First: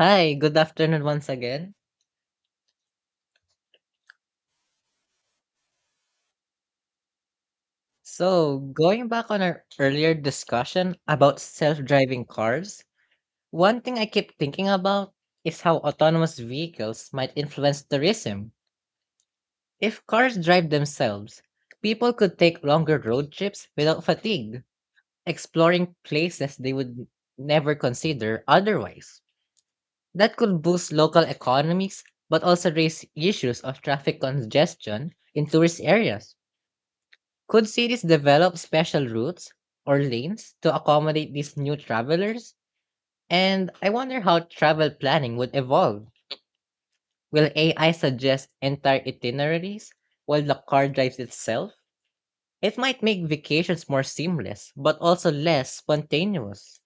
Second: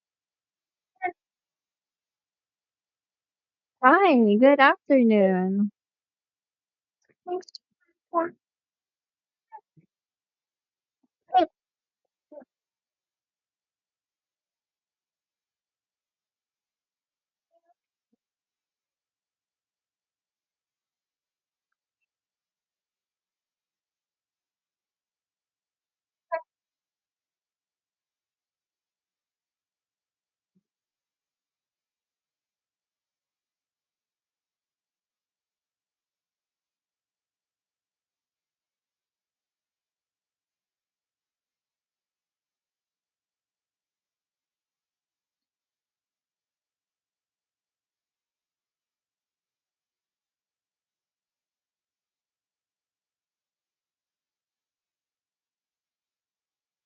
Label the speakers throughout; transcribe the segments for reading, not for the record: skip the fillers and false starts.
Speaker 1: Hi, good afternoon once again.
Speaker 2: Hi, good afternoon.
Speaker 1: So, going back on our earlier discussion about self driving cars, one thing I keep thinking about is how autonomous vehicles might influence tourism. If cars drive themselves, people could take longer road trips without fatigue, exploring places they would never consider otherwise. That could boost local economies, but also raise issues of traffic congestion in tourist areas. Could cities develop special routes or lanes to accommodate these new travelers? And I wonder how travel planning would evolve. Will AI suggest entire itineraries while the car drives itself? It might make vacations more seamless, but also less spontaneous.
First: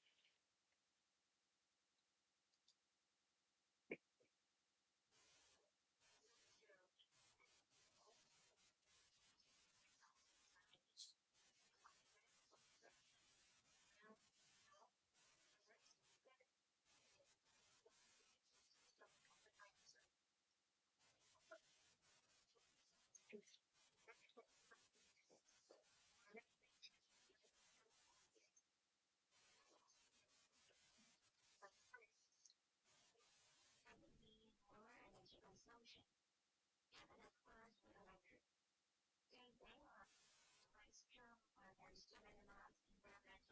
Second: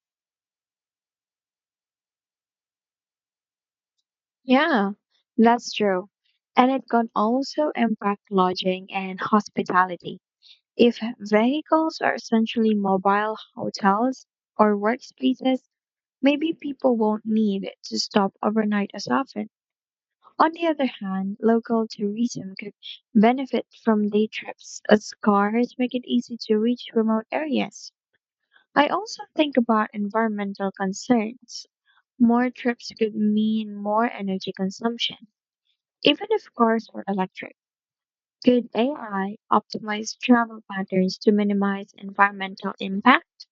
Speaker 2: Yeah, that's true. And it can also impact lodging and hospitality. If vehicles are essentially mobile hotels or workspaces, maybe people won't need to stop overnight as often. On the other hand, local tourism could benefit from day trips as cars make it easy to reach remote areas. I also think about environmental concerns. More trips could mean more energy consumption, even if cars were electric. Could AI optimize travel patterns to minimize environmental impact?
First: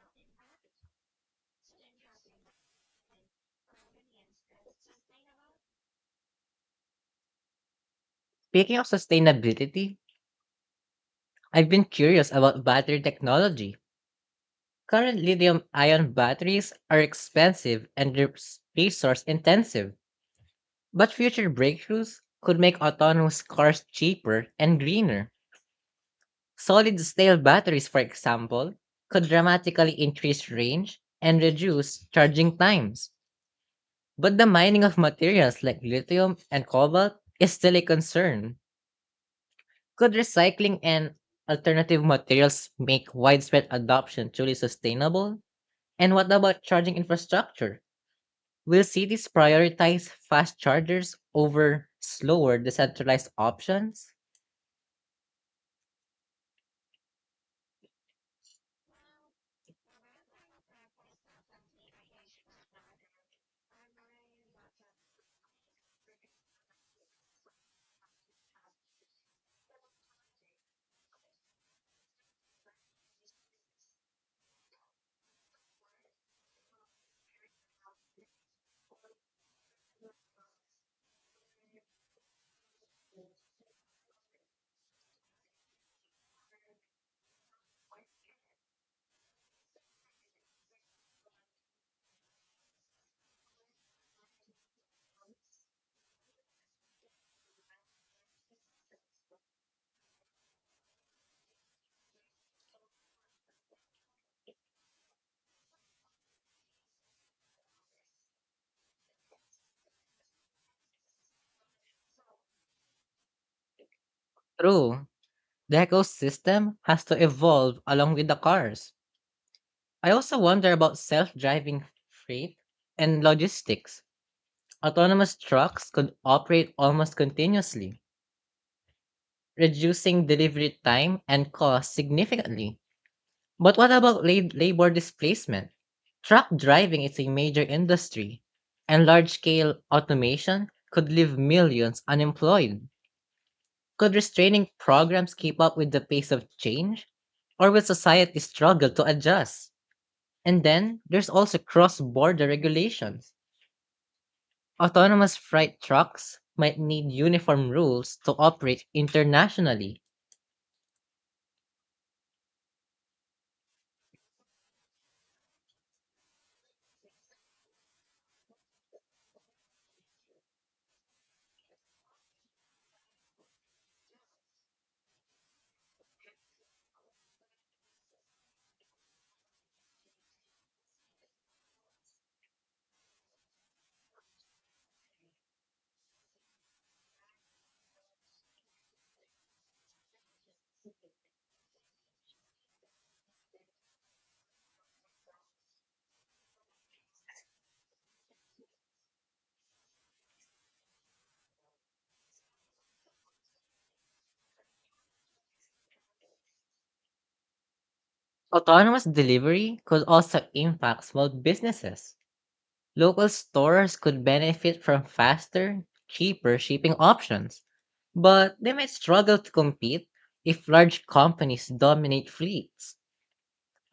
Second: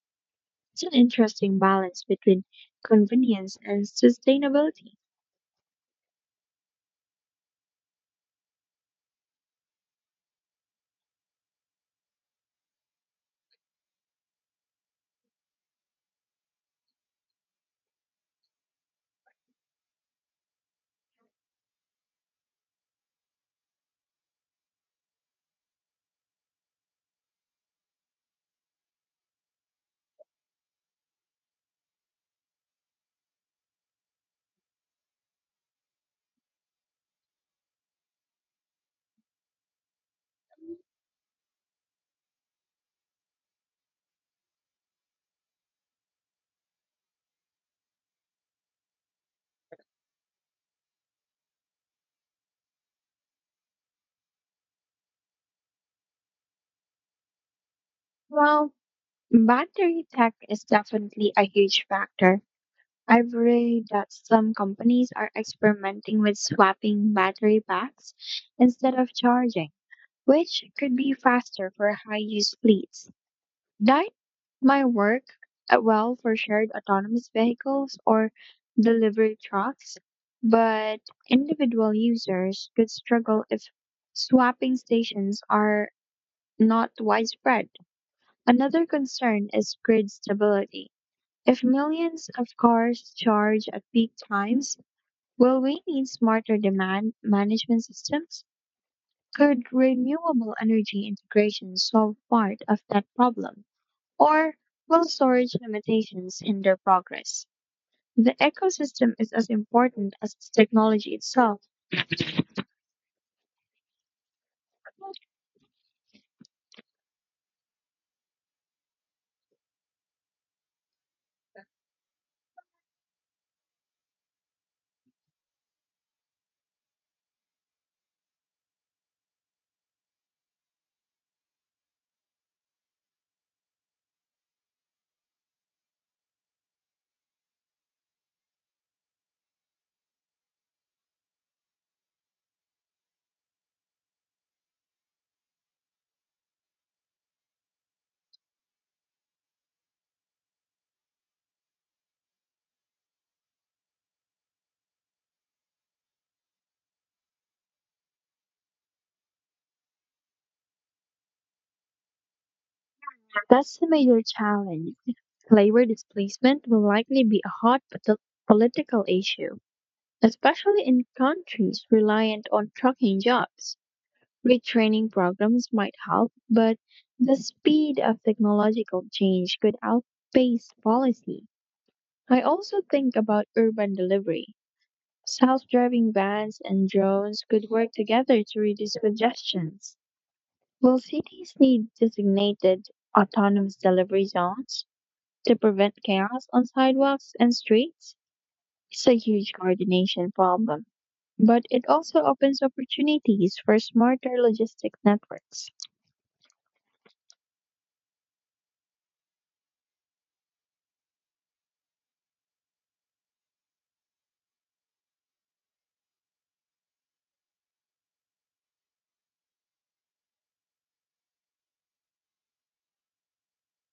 Speaker 2: It's an interesting balance between convenience and sustainability.
Speaker 1: Speaking of sustainability, I've been curious about battery technology. Current lithium ion batteries are expensive and resource intensive. But future breakthroughs could make autonomous cars cheaper and greener. Solid state batteries, for example, could dramatically increase range and reduce charging times. But the mining of materials like lithium and cobalt is still a concern. Could recycling and alternative materials make widespread adoption truly sustainable? And what about charging infrastructure? Will cities prioritize fast chargers over slower decentralized options?
Speaker 2: Well, battery tech is definitely a huge factor. I've read that some companies are experimenting with swapping battery packs instead of charging, which could be faster for high use fleets. Might my work well for shared autonomous vehicles or delivery trucks, but individual users could struggle if swapping stations are not widespread. Another concern is grid stability. If millions of cars charge at peak times, will we need smarter demand management systems? Could renewable energy integration solve part of that problem? Or well storage limitations hinder progress. The ecosystem is as important as its technology itself.
Speaker 1: True. The ecosystem has to evolve along with the cars. I also wonder about self driving freight and logistics. Autonomous trucks could operate almost continuously, reducing delivery time and cost significantly. But what about labor displacement? Truck driving is a major industry, and large scale automation could leave millions unemployed. Could restraining programs keep up with the pace of change? Or will society struggle to adjust? And then there's also cross border regulations. Autonomous freight trucks might need uniform rules to operate internationally.
Speaker 2: That's the major challenge. Labor displacement will likely be a political issue, especially in countries reliant on trucking jobs. Retraining programs might help, but the speed of technological change could outpace policy. I also think about urban delivery. Self-driving vans and drones could work together to reduce congestion. Will cities need designated autonomous delivery zones to prevent chaos on sidewalks and streets? It's a huge coordination problem, but it also opens opportunities for smarter logistics networks.
Speaker 1: Autonomous delivery could also impact small businesses. Local stores could benefit from faster, cheaper shipping options, but they might struggle to compete if large companies dominate fleets.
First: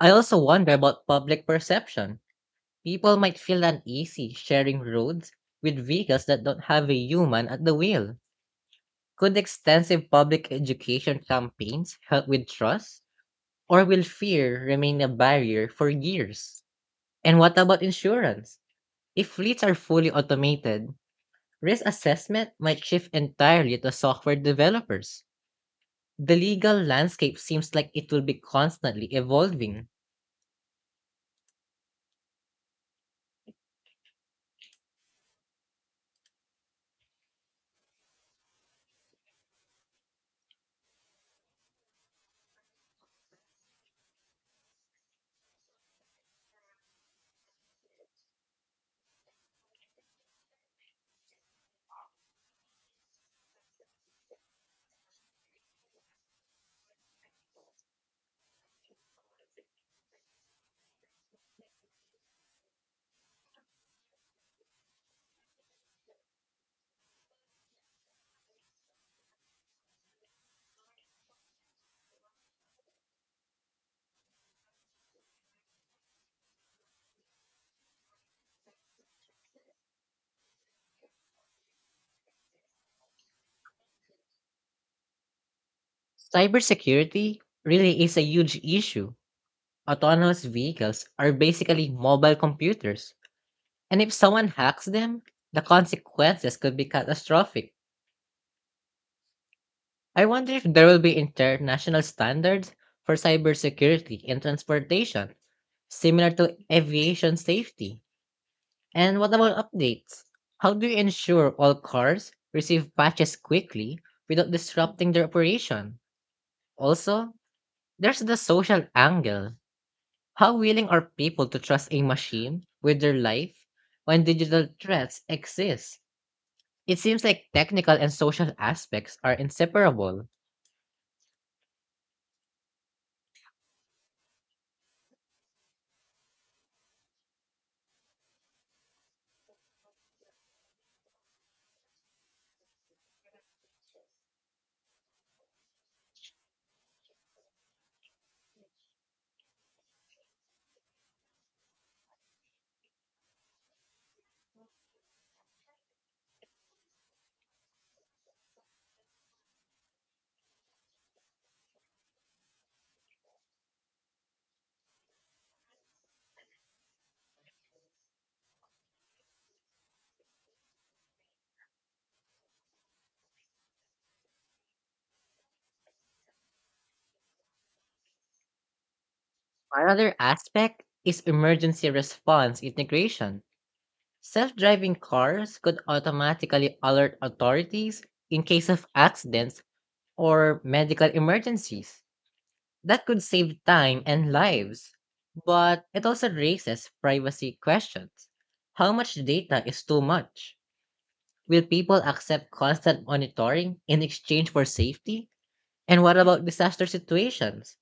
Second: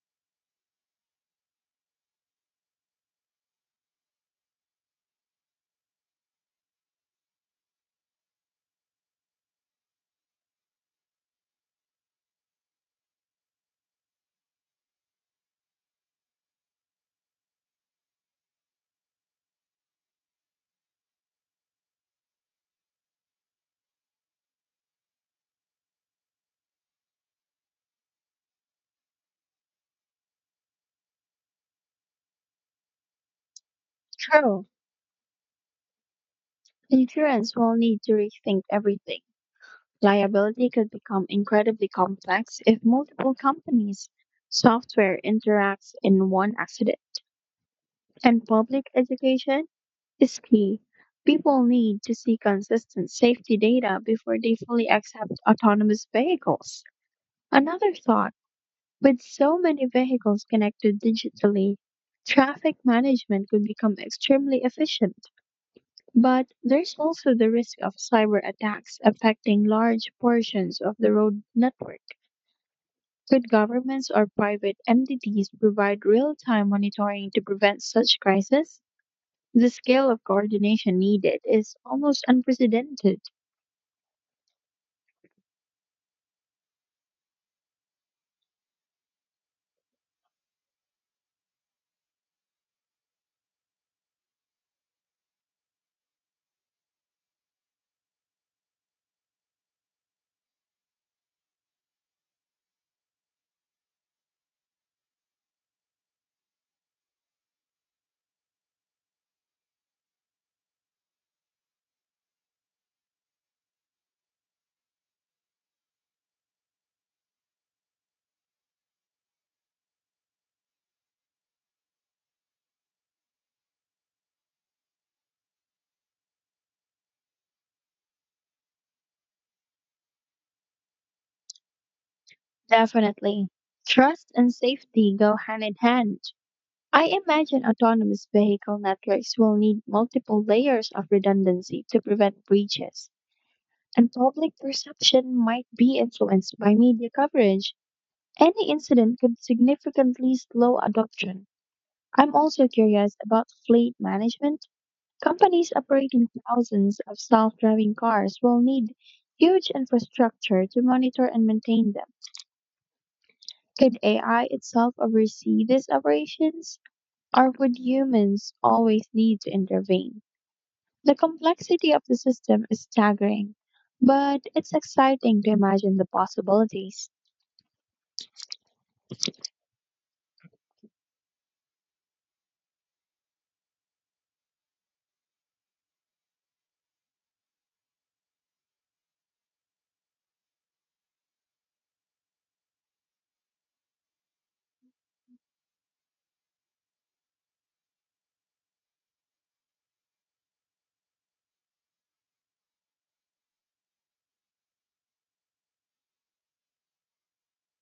Speaker 1: I also wonder about public perception. People might feel uneasy sharing roads with vehicles that don't have a human at the wheel. Could extensive public education campaigns help with trust? Or will fear remain a barrier for years? And what about insurance? If fleets are fully automated, risk assessment might shift entirely to software developers. The legal landscape seems like it will be constantly evolving.
Speaker 2: True. Insurance will need to rethink everything. Liability could become incredibly complex if multiple companies' software interacts in one accident. And public education is key. People need to see consistent safety data before they fully accept autonomous vehicles. Another thought: with so many vehicles connected digitally, traffic management could become extremely efficient. But there's also the risk of cyber attacks affecting large portions of the road network. Could governments or private entities provide real time monitoring to prevent such crises? The scale of coordination needed is almost unprecedented.
Speaker 1: Cybersecurity really is a huge issue. Autonomous vehicles are basically mobile computers, and if someone hacks them, the consequences could be catastrophic. I wonder if there will be international standards for cybersecurity in transportation, similar to aviation safety. And what about updates? How do you ensure all cars receive patches quickly without disrupting their operation? Also, there's the social angle. How willing are people to trust a machine with their life when digital threats exist? It seems like technical and social aspects are inseparable.
Speaker 2: Definitely. Trust and safety go hand in hand. I imagine autonomous vehicle networks will need multiple layers of redundancy to prevent breaches, and public perception might be influenced by media coverage. Any incident could significantly slow adoption. I'm also curious about fleet management. Companies operating thousands of self-driving cars will need huge infrastructure to monitor and maintain them. Could AI itself oversee these operations, or would humans always need to intervene? The complexity of the system is staggering, but it's exciting to imagine the possibilities.
Speaker 1: Another aspect is emergency response integration. Self driving cars could automatically alert authorities in case of accidents or medical emergencies. That could save time and lives, but it also raises privacy questions. How much data is too much? Will people accept constant monitoring in exchange for safety? And what about disaster situations?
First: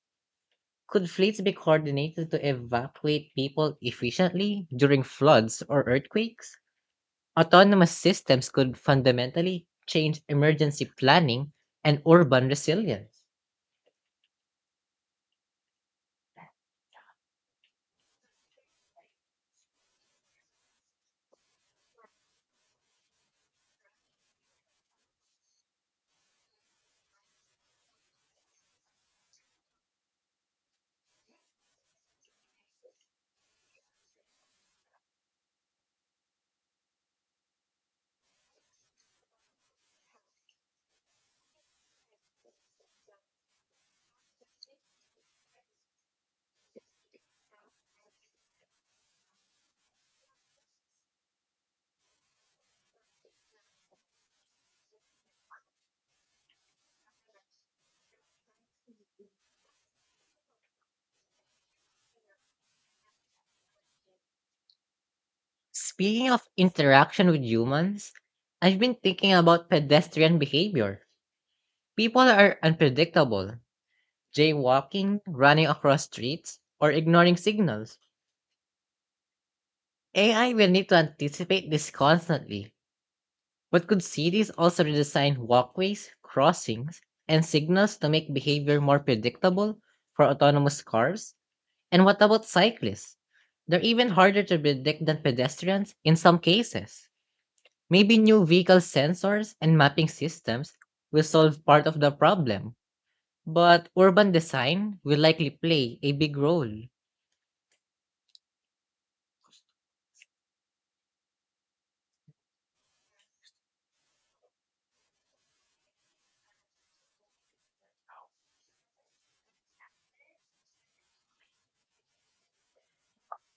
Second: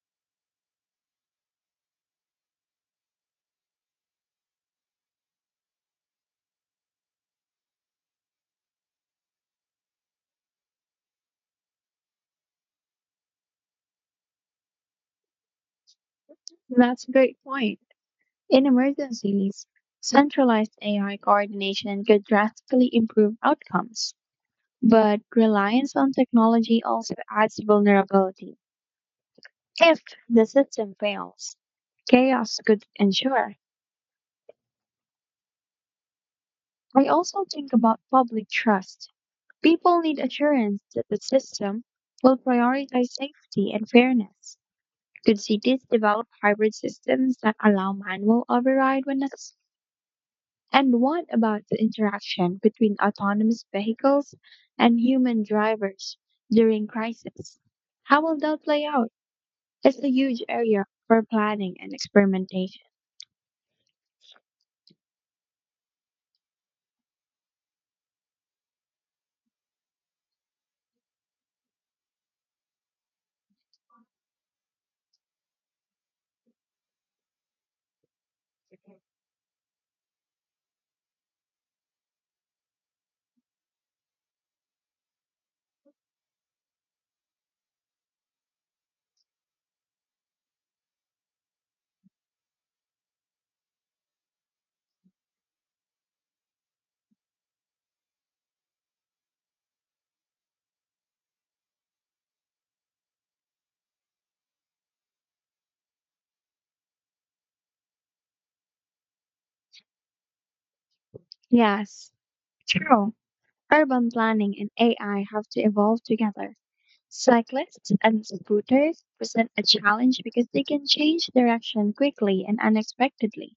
Speaker 1: Could fleets be coordinated to evacuate people efficiently during floods or earthquakes? Autonomous systems could fundamentally change emergency planning and urban resilience.
Speaker 2: That's a great point. In emergencies, centralized AI coordination could drastically improve outcomes. But reliance on technology also adds vulnerability. If the system fails, chaos could ensue. I also think about public trust. People need assurance that the system will prioritize safety and fairness. Could cities develop hybrid systems that allow manual override when necessary? And what about the interaction between autonomous vehicles and human drivers during crisis? How will that play out? It's a huge area for planning and experimentation.
Speaker 1: Speaking of interaction with humans, I've been thinking about pedestrian behavior. People are unpredictable, jaywalking, running across streets, or ignoring signals. AI will need to anticipate this constantly, but could cities also redesign walkways, crossings, and signals to make behavior more predictable for autonomous cars? And what about cyclists? They're even harder to predict than pedestrians in some cases. Maybe new vehicle sensors and mapping systems will solve part of the problem, but urban design will likely play a big role.
Speaker 2: Yes, true. Urban planning and AI have to evolve together. Cyclists and scooters present a challenge because they can change direction quickly and unexpectedly.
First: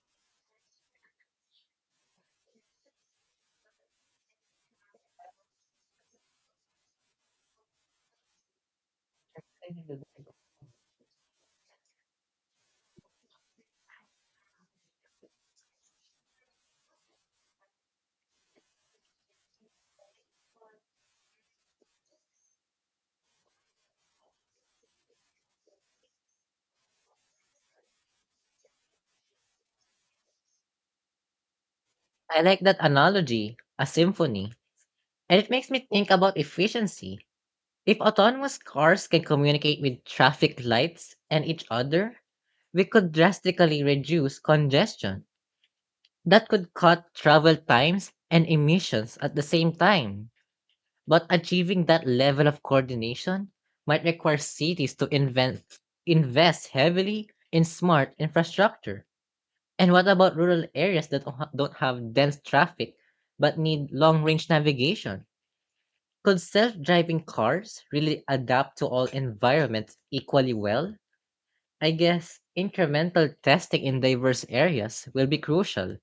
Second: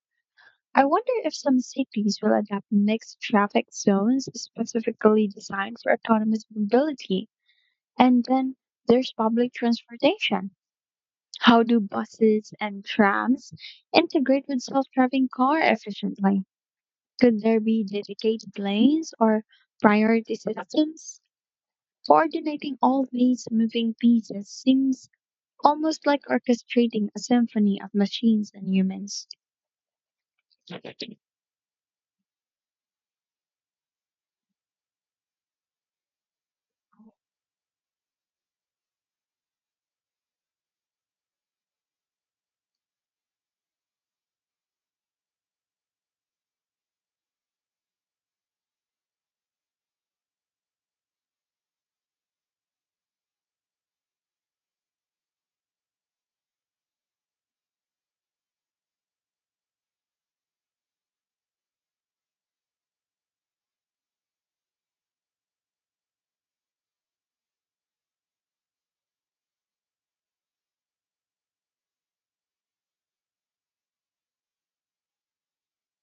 Speaker 2: I wonder if some cities will adopt mixed traffic zones specifically designed for autonomous mobility. And then there's public transportation. How do buses and trams integrate with self driving car efficiently? Could there be dedicated lanes or priority systems? Coordinating all these moving pieces seems almost like orchestrating a symphony of machines and humans.
Speaker 1: I like that analogy, a symphony. And it makes me think about efficiency. If autonomous cars can communicate with traffic lights and each other, we could drastically reduce congestion. That could cut travel times and emissions at the same time. But achieving that level of coordination might require cities to invest heavily in smart infrastructure. And what about rural areas that don't have dense traffic but need long range navigation? Could self-driving cars really adapt to all environments equally well? I guess incremental testing in diverse areas will be crucial.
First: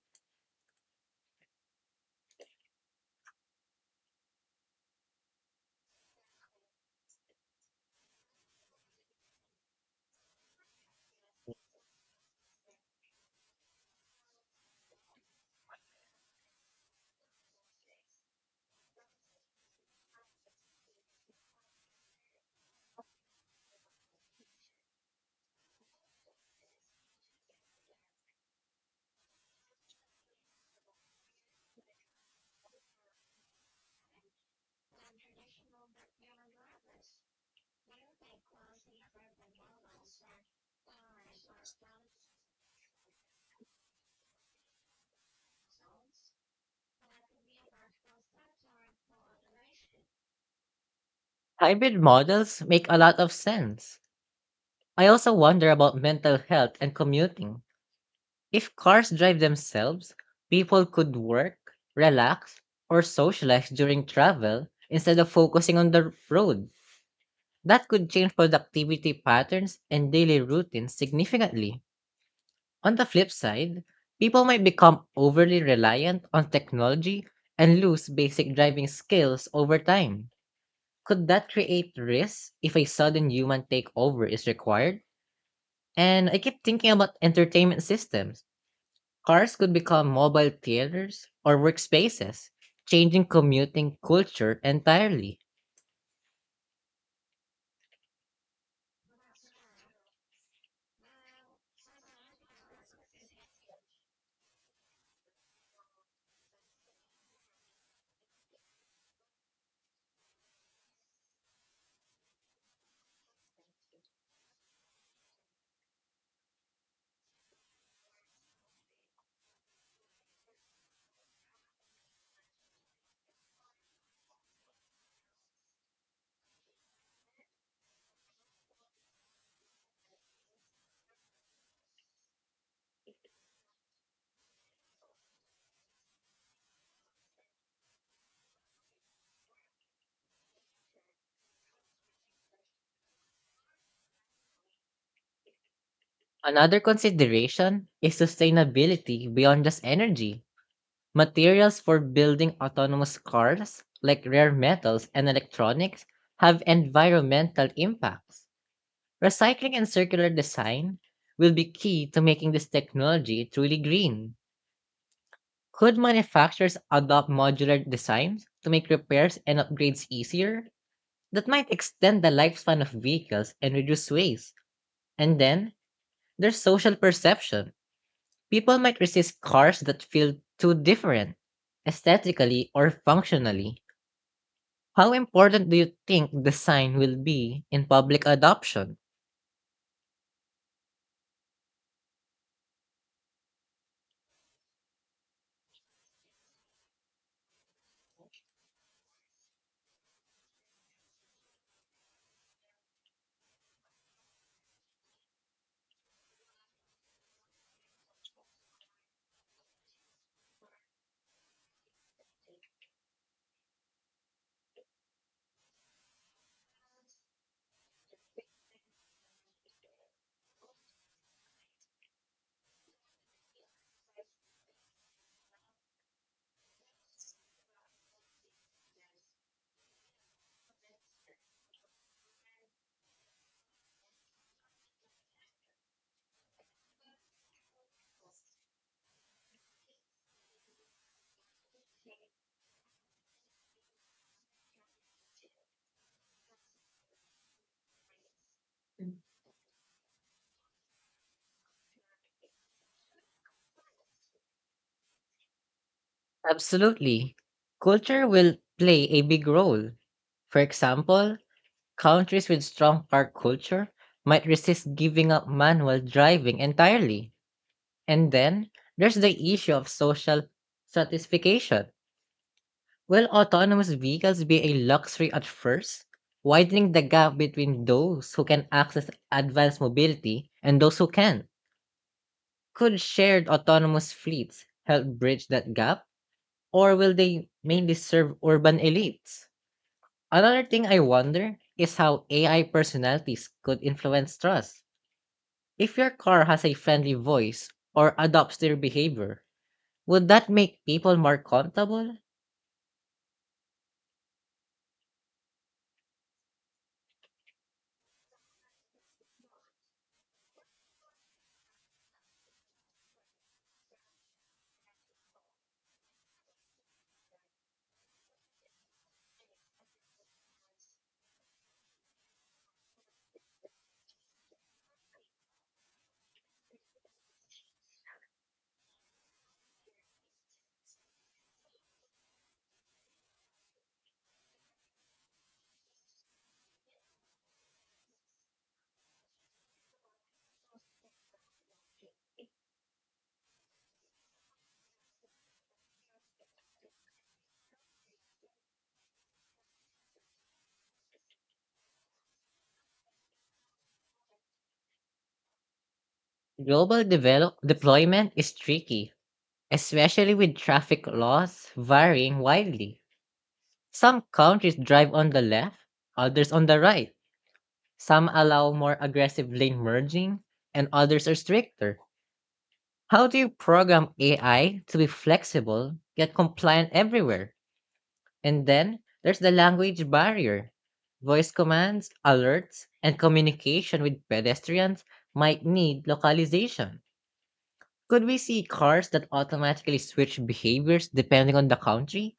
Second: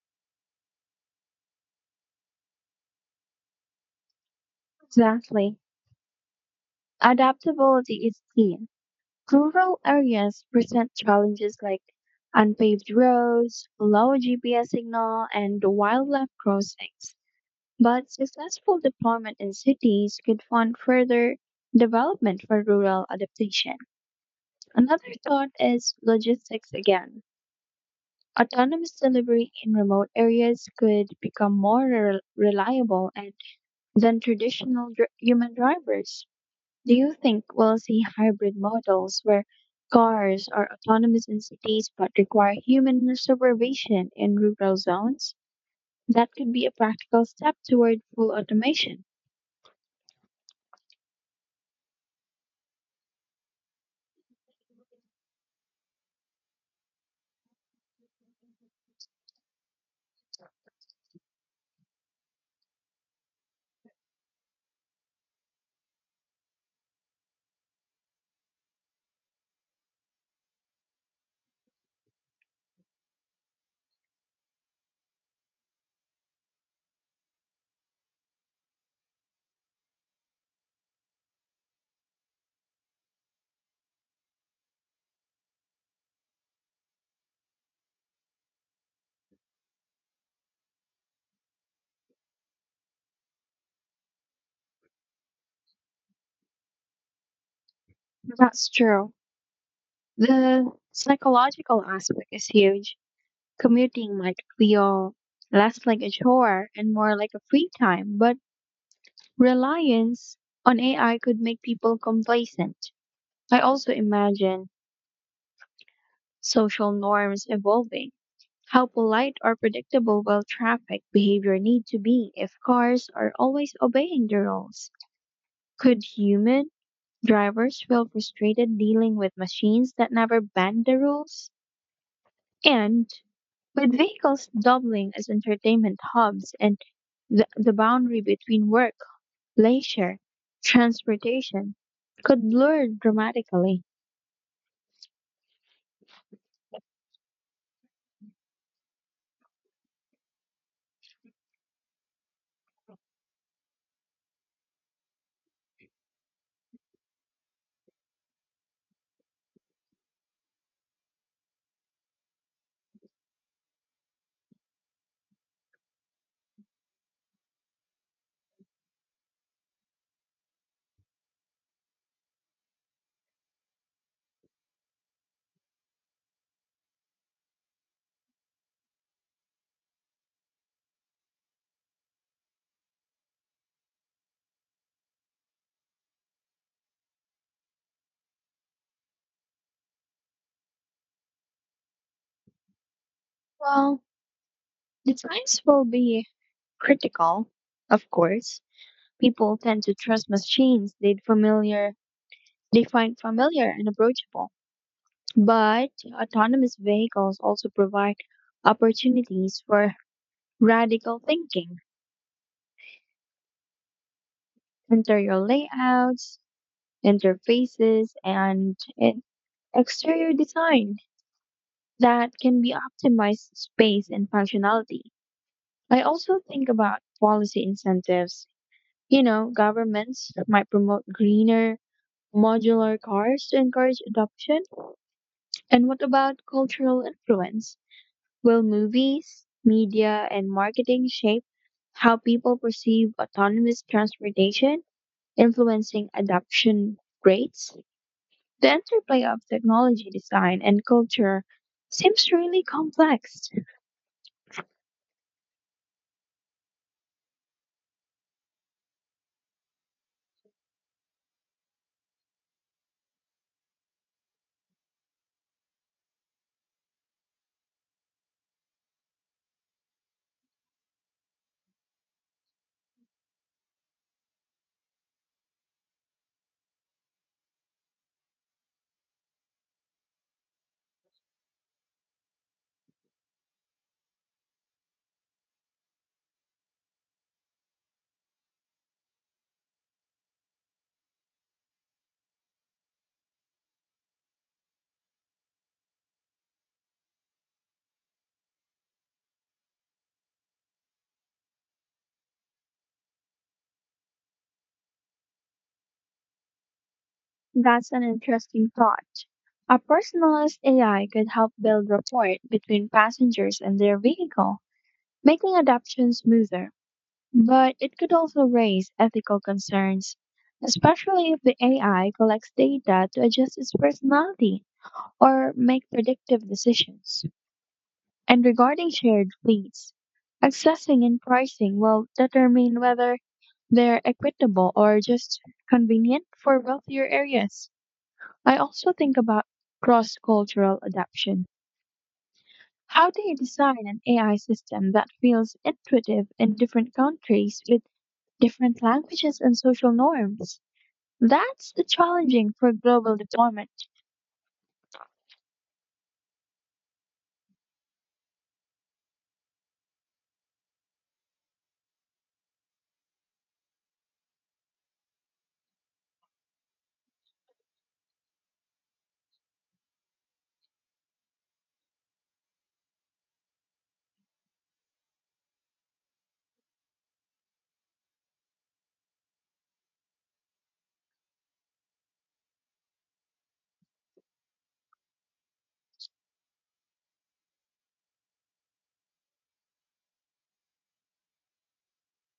Speaker 2: Exactly. Adaptability is key. Rural areas present challenges like unpaved roads, low GPS signal, and wildlife crossings. But successful deployment in cities could fund further development for rural adaptation. Another thought is logistics again. Autonomous delivery in remote areas could become more reliable and than traditional human drivers. Do you think we'll see hybrid models where cars are autonomous in cities but require human supervision in rural zones? That could be a practical step toward full automation.
Speaker 1: Hybrid models make a lot of sense. I also wonder about mental health and commuting. If cars drive themselves, people could work, relax, or socialize during travel instead of focusing on the road. That could change productivity patterns and daily routines significantly. On the flip side, people might become overly reliant on technology and lose basic driving skills over time. Could that create risks if a sudden human takeover is required? And I keep thinking about entertainment systems. Cars could become mobile theaters or workspaces, changing commuting culture entirely.
Speaker 2: That's true. The psychological aspect is huge. Commuting might feel less like a chore and more like a free time, but reliance on AI could make people complacent. I also imagine social norms evolving. How polite or predictable will traffic behavior need to be if cars are always obeying the rules? Could human drivers feel frustrated dealing with machines that never bend the rules? And with vehicles doubling as entertainment hubs and the boundary between work, leisure, transportation could blur dramatically.
Speaker 1: Another consideration is sustainability beyond just energy. Materials for building autonomous cars, like rare metals and electronics, have environmental impacts. Recycling and circular design will be key to making this technology truly green. Could manufacturers adopt modular designs to make repairs and upgrades easier? That might extend the lifespan of vehicles and reduce waste. And then, there's social perception. People might resist cars that feel too different, aesthetically or functionally. How important do you think design will be in public adoption?
Speaker 2: Well, the times will be critical, of course. People tend to trust machines they find familiar and approachable. But autonomous vehicles also provide opportunities for radical thinking. Interior layouts, interfaces, and exterior design that can be optimized space and functionality. I also think about policy incentives. You know, governments might promote greener, modular cars to encourage adoption. And what about cultural influence? Will movies, media, and marketing shape how people perceive autonomous transportation, influencing adoption rates? The interplay of technology design and culture seems really complex.
Speaker 1: Absolutely. Culture will play a big role. For example, countries with strong car culture might resist giving up manual driving entirely. And then there's the issue of social stratification. Will autonomous vehicles be a luxury at first, widening the gap between those who can access advanced mobility and those who can't? Could shared autonomous fleets help bridge that gap, or will they mainly serve urban elites? Another thing I wonder is how AI personalities could influence trust. If your car has a friendly voice or adopts their behavior, would that make people more comfortable?
Speaker 2: That's an interesting thought. A personalized AI could help build rapport between passengers and their vehicle, making adoption smoother. But it could also raise ethical concerns, especially if the AI collects data to adjust its personality or make predictive decisions. And regarding shared fleets, accessing and pricing will determine whether they're equitable or just convenient for wealthier areas. I also think about cross cultural adoption. How do you design an AI system that feels intuitive in different countries with different languages and social norms? That's challenging for global deployment.
Speaker 1: Global deployment is tricky, especially with traffic laws varying widely. Some countries drive on the left, others on the right. Some allow more aggressive lane merging, and others are stricter. How do you program AI to be flexible yet compliant everywhere? And then there's the language barrier. Voice commands, alerts, and communication with pedestrians might need localization. Could we see cars that automatically switch behaviors depending on the country?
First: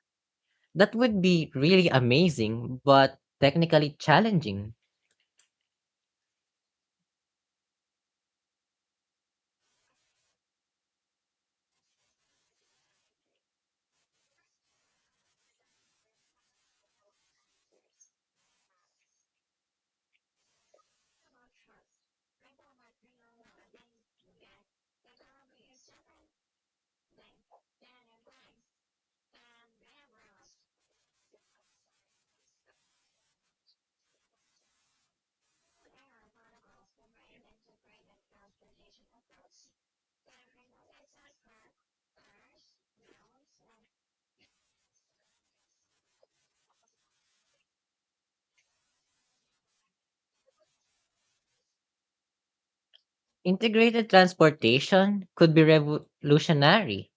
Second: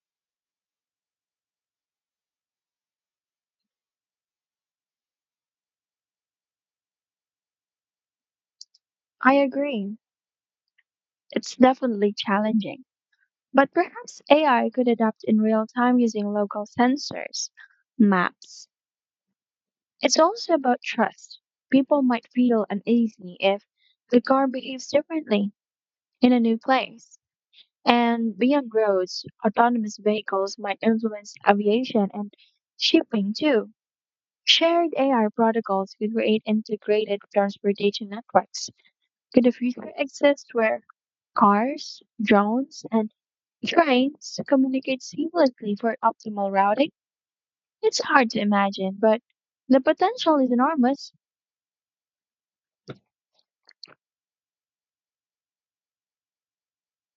Speaker 1: That would be really amazing, but technically challenging.
Speaker 2: I agree. It's definitely challenging. But perhaps AI could adapt in real time using local sensors, maps. It's also about trust. People might feel uneasy if the car behaves differently in a new place. And beyond roads, autonomous vehicles might influence aviation and shipping too. Shared AR protocols could create integrated transportation networks. Could a future exist where cars, drones, and trains communicate seamlessly for optimal routing? It's hard to imagine, but the potential is enormous.
Speaker 1: Integrated transportation could be revolutionary.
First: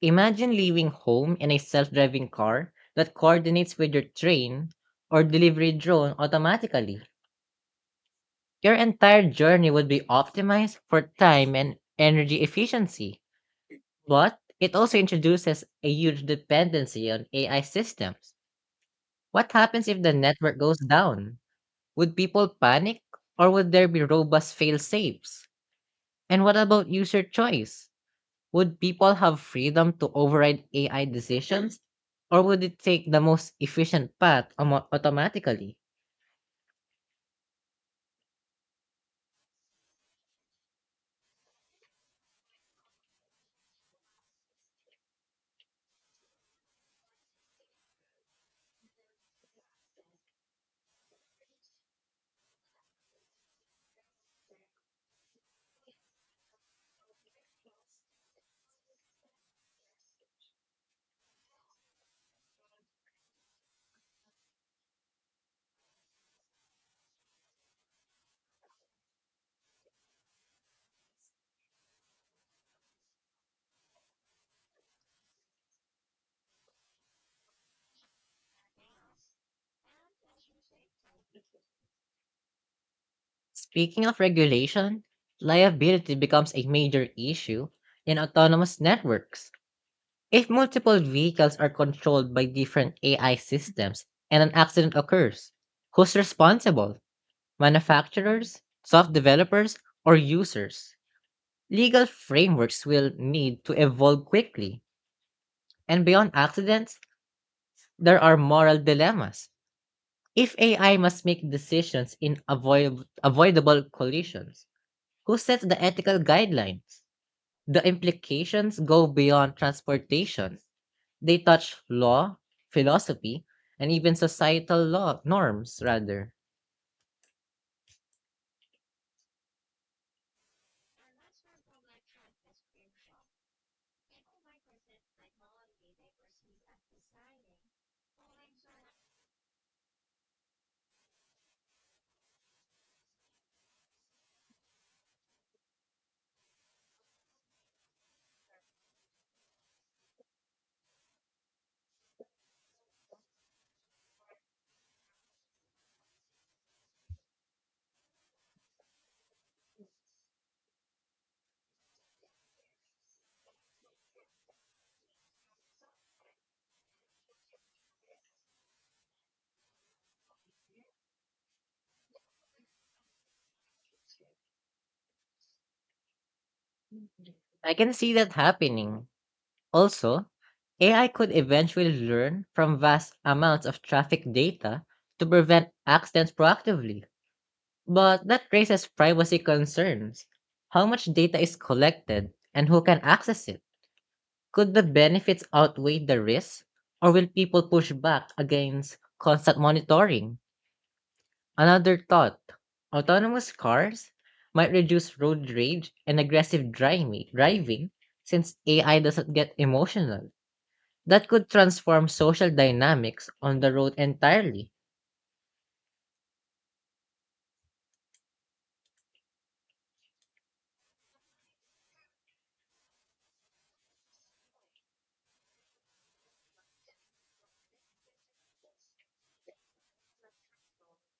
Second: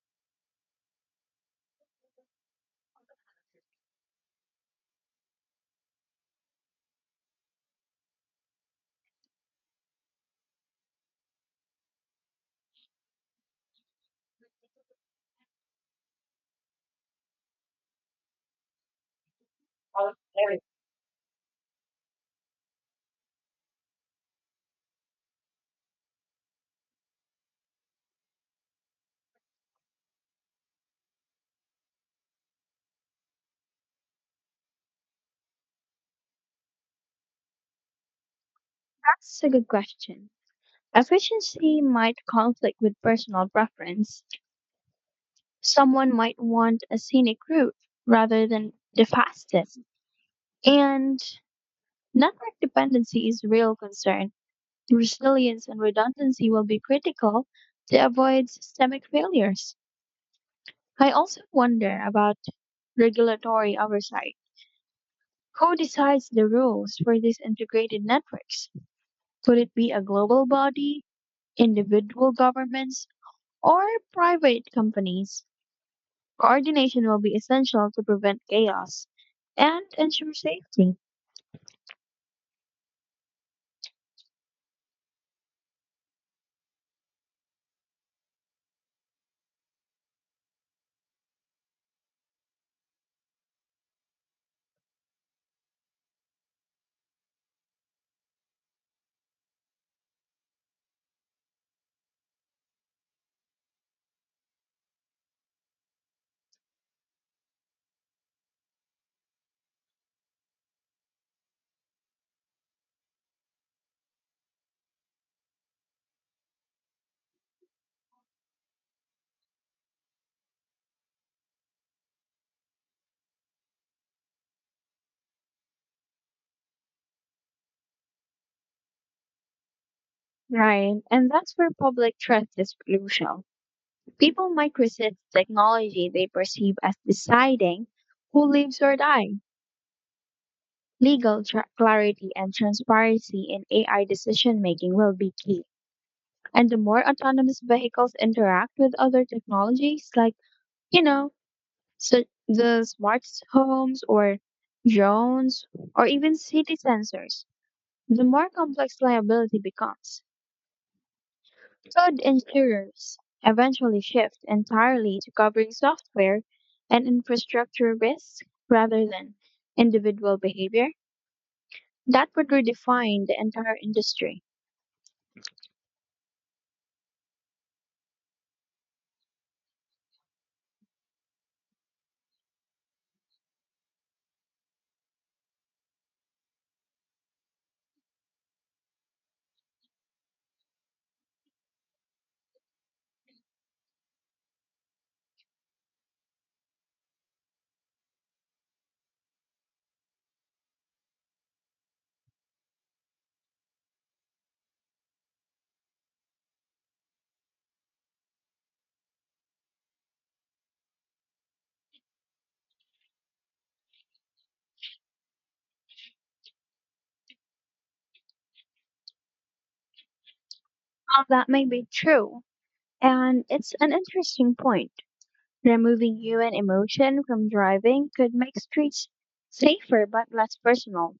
Speaker 1: Imagine leaving home in a self driving car that coordinates with your train or delivery drone automatically. Your entire journey would be optimized for time and energy efficiency. But it also introduces a huge dependency on AI systems. What happens if the
Speaker 2: That's
Speaker 1: network goes down? Would people panic or would there be robust fail safes? And what about user choice? Would people have freedom to override AI decisions, or would it take the most efficient path automatically?
Speaker 2: a good question. Efficiency might conflict with personal preference. Someone might want a scenic route rather than the fastest. And network dependency is a real concern. Resilience and redundancy will be critical to avoid systemic failures. I also wonder about regulatory oversight. Who decides the rules for these integrated networks? Could it be a global body, individual governments, or private companies? Coordination will be essential to prevent chaos and ensure safety.
Speaker 1: Speaking of regulation, liability becomes a major issue in autonomous networks. If multiple vehicles are controlled by different AI systems and an accident occurs, who's responsible? Manufacturers, soft developers, or users? Legal frameworks will need to evolve quickly, and beyond accidents, there are moral dilemmas. If AI must make decisions in avoidable collisions, who sets the ethical guidelines? The implications go beyond transportation. They touch law, philosophy, and even societal law norms rather.
Speaker 2: Right, and that's where public trust is crucial. People might resist technology they perceive as deciding who lives or dies. Clarity and transparency in AI decision making will be key. And the more autonomous vehicles interact with other technologies, like, you know, so the smart homes or drones or even city sensors, the more complex liability becomes. Cloud insurers eventually shift entirely to covering software and infrastructure risks rather than individual behavior. That would redefine the entire industry.
Speaker 1: I can see that happening. Also, AI could eventually learn from vast amounts of traffic data to prevent accidents proactively. But that raises privacy concerns. How much data is collected and who can access it? Could the benefits outweigh the risks? Or will people push back against constant monitoring? Another thought, autonomous cars might reduce road rage and aggressive driving since AI doesn't get emotional. That could transform social dynamics on the road entirely.
Speaker 2: Well, that may be true, and it's an interesting point. Removing human emotion from driving could make streets safer but less personal.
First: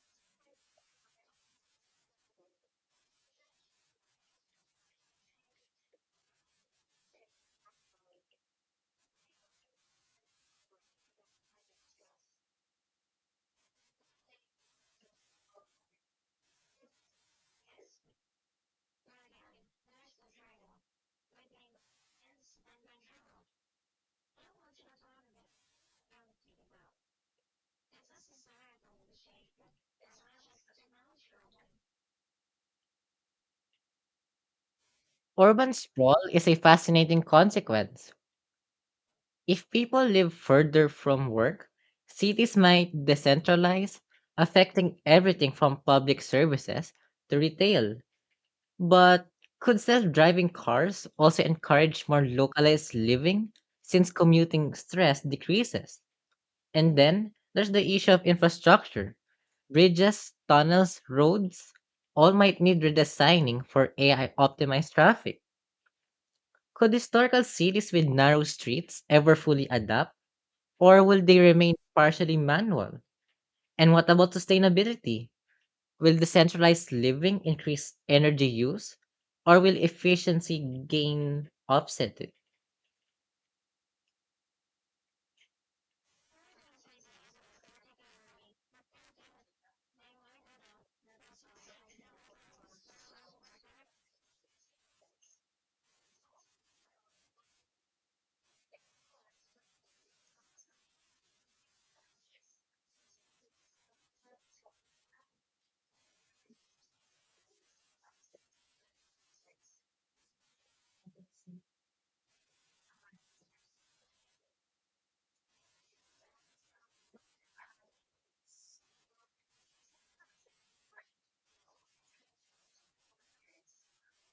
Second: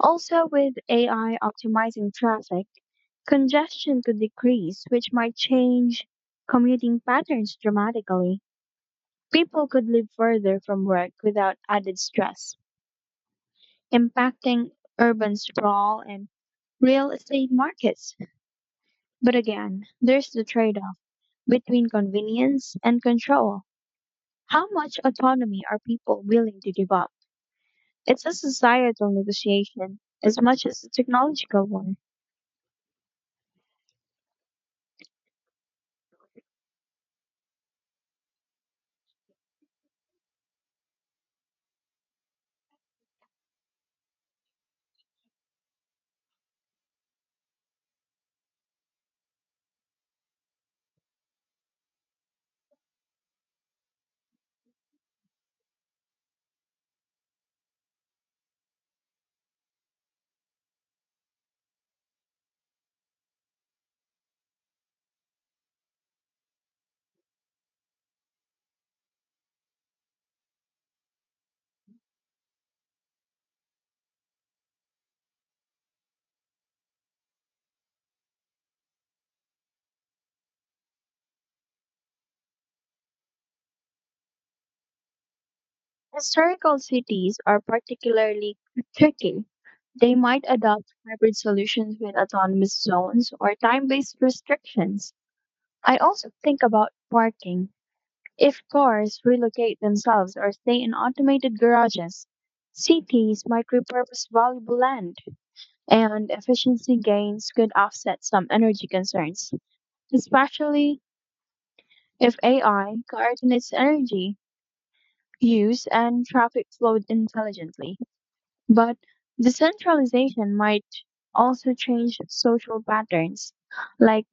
Speaker 2: Also, with AI optimizing traffic, congestion could decrease, which might change commuting patterns dramatically. People could live further from work without added stress, impacting urban sprawl and real estate markets. But again, there's the trade off between convenience and control. How much autonomy are people willing to give up? It's a societal negotiation as much as a technological one.
Speaker 1: Urban sprawl is a fascinating consequence. If people live further from work, cities might decentralize, affecting everything from public services to retail. But could self driving cars also encourage more localized living since commuting stress decreases? And then there's the issue of infrastructure, bridges, tunnels, roads, all might need redesigning for AI optimized traffic. Could historical cities with narrow streets ever fully adapt? Or will they remain partially manual? And what about sustainability? Will decentralized living increase energy use? Or will efficiency gain offset it?
Speaker 2: Historical cities are particularly tricky. They might adopt hybrid solutions with autonomous zones or time based restrictions. I also think about parking. If cars relocate themselves or stay in automated garages, cities might repurpose valuable land, and efficiency gains could offset some energy concerns, especially if AI coordinates energy use and traffic flow intelligently. But decentralization might also change social patterns, like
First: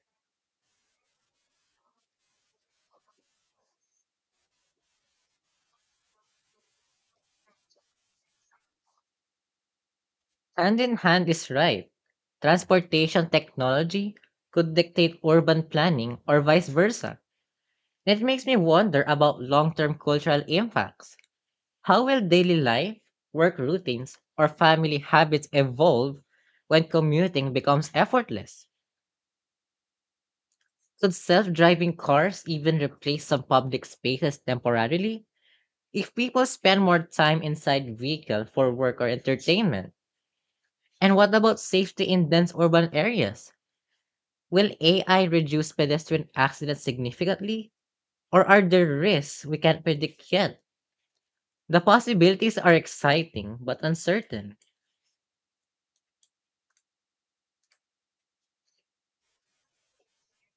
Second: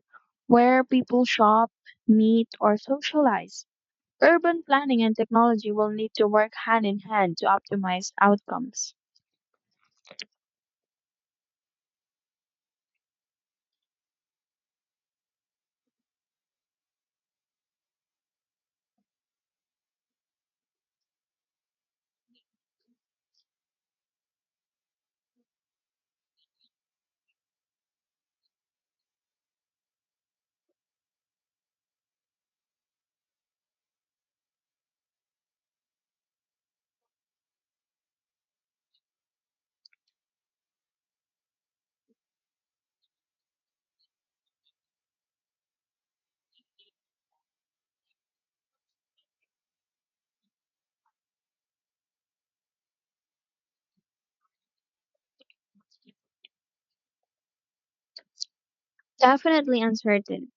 Speaker 2: where people shop, meet, or socialize. Urban planning and technology will need to work hand in hand to optimize outcomes.
Speaker 1: Hand in hand is right. Transportation technology could dictate urban planning or vice versa. It makes me wonder about long term cultural impacts. How will daily life, work routines, or family habits evolve when commuting becomes effortless? Could self driving cars even replace some public spaces temporarily if people spend more time inside vehicle for work or entertainment? And what about safety in dense urban areas? Will AI reduce pedestrian accidents significantly? Or are there risks we can't predict yet? The possibilities are exciting but uncertain.
Speaker 2: Definitely uncertain.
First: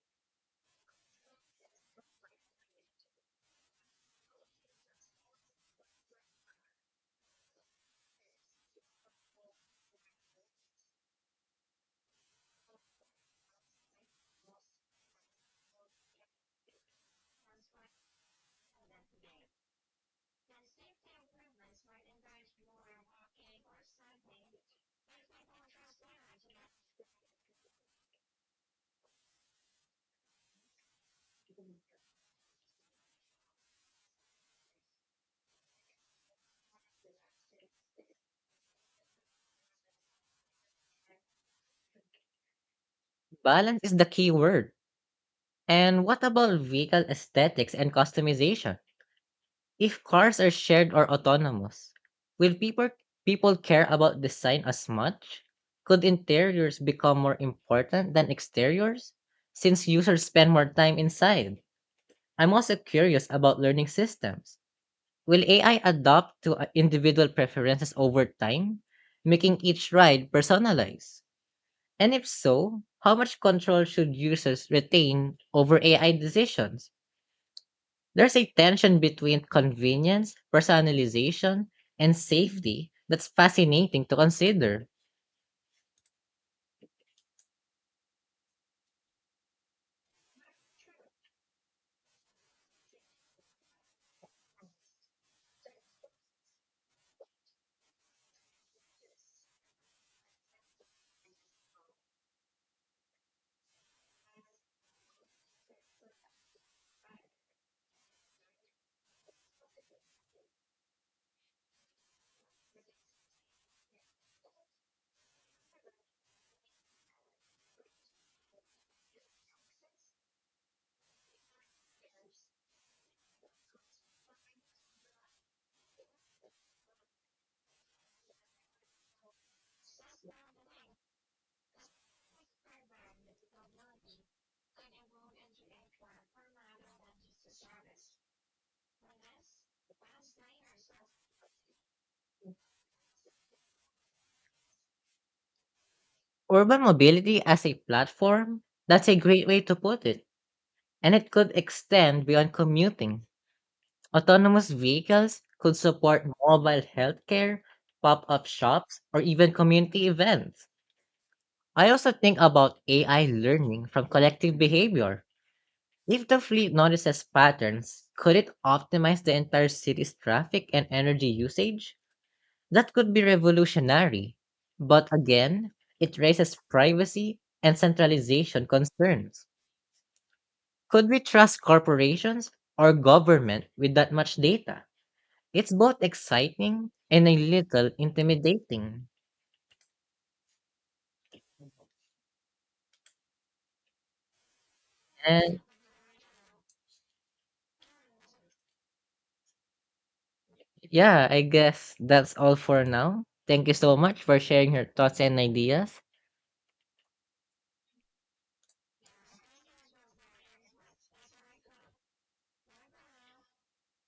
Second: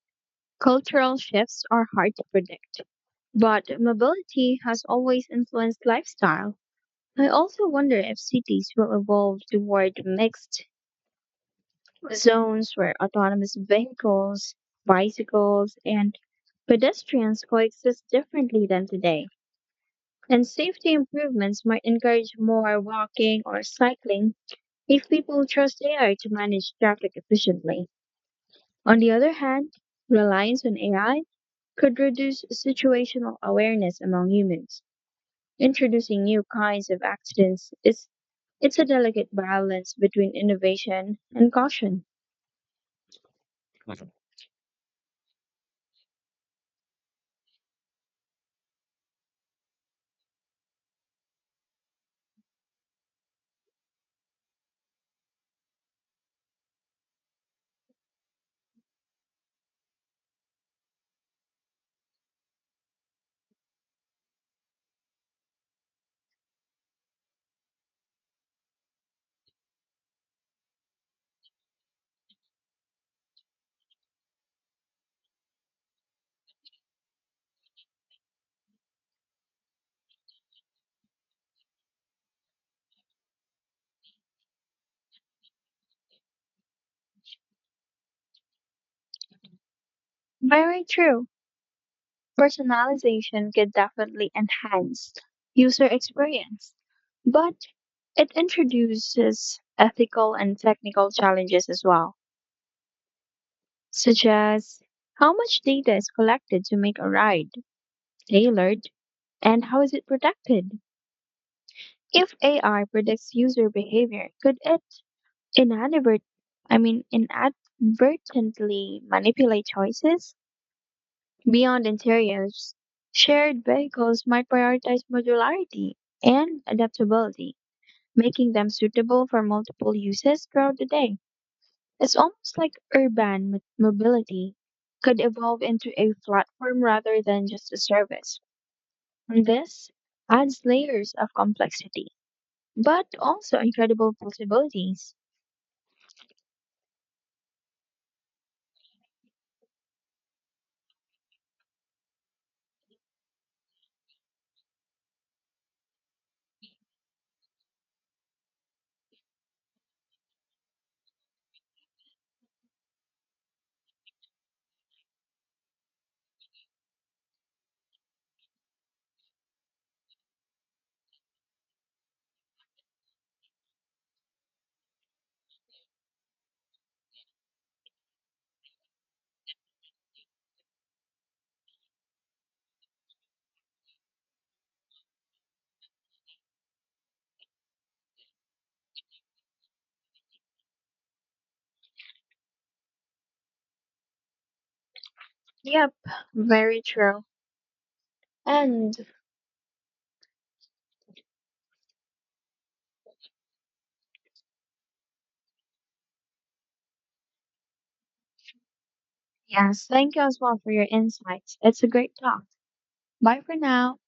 Speaker 2: Cultural shifts are hard to predict, but mobility has always influenced lifestyle. I also wonder if cities will evolve toward mixed zones where autonomous vehicles, bicycles, and pedestrians coexist differently than today. And safety improvements might encourage more walking or cycling if people trust AI to manage traffic efficiently. On the other hand, reliance on AI could reduce situational awareness among humans, introducing new kinds of accidents. It's a delicate balance between innovation and caution.
Speaker 1: Balance is the key word. And what about vehicle aesthetics and customization? If cars are shared or autonomous, will people care about design as much? Could interiors become more important than exteriors since users spend more time inside? I'm also curious about learning systems. Will AI adapt to individual preferences over time, making each ride personalized? And if so, how much control should users retain over AI decisions? There's a tension between convenience, personalization, and safety that's fascinating to consider.
Speaker 2: Very true. Personalization can definitely enhance user experience, but it introduces ethical and technical challenges as well, such as how much data is collected to make a ride tailored and how is it protected? If AI predicts user behavior, could it inadvert inadvertently manipulate choices? Beyond interiors, shared vehicles might prioritize modularity and adaptability, making them suitable for multiple uses throughout the day. It's almost like urban mobility could evolve into a platform rather than just a service. And this adds layers of complexity, but also incredible possibilities.
Speaker 1: Urban mobility as a platform? That's a great way to put it. And it could extend beyond commuting. Autonomous vehicles could support mobile healthcare, pop up shops, or even community events. I also think about AI learning from collective behavior. If the fleet notices patterns, could it optimize the entire city's traffic and energy usage? That could be revolutionary. But again, it raises privacy and centralization concerns. Could we trust corporations or government with that much data? It's both exciting and a little intimidating. And
Speaker 2: Yep, very true. And
Speaker 1: yeah, I guess that's all for now. Thank you so much for sharing your thoughts and ideas.
Speaker 2: yes, thank you as well for your insights. It's a great talk. Bye for now.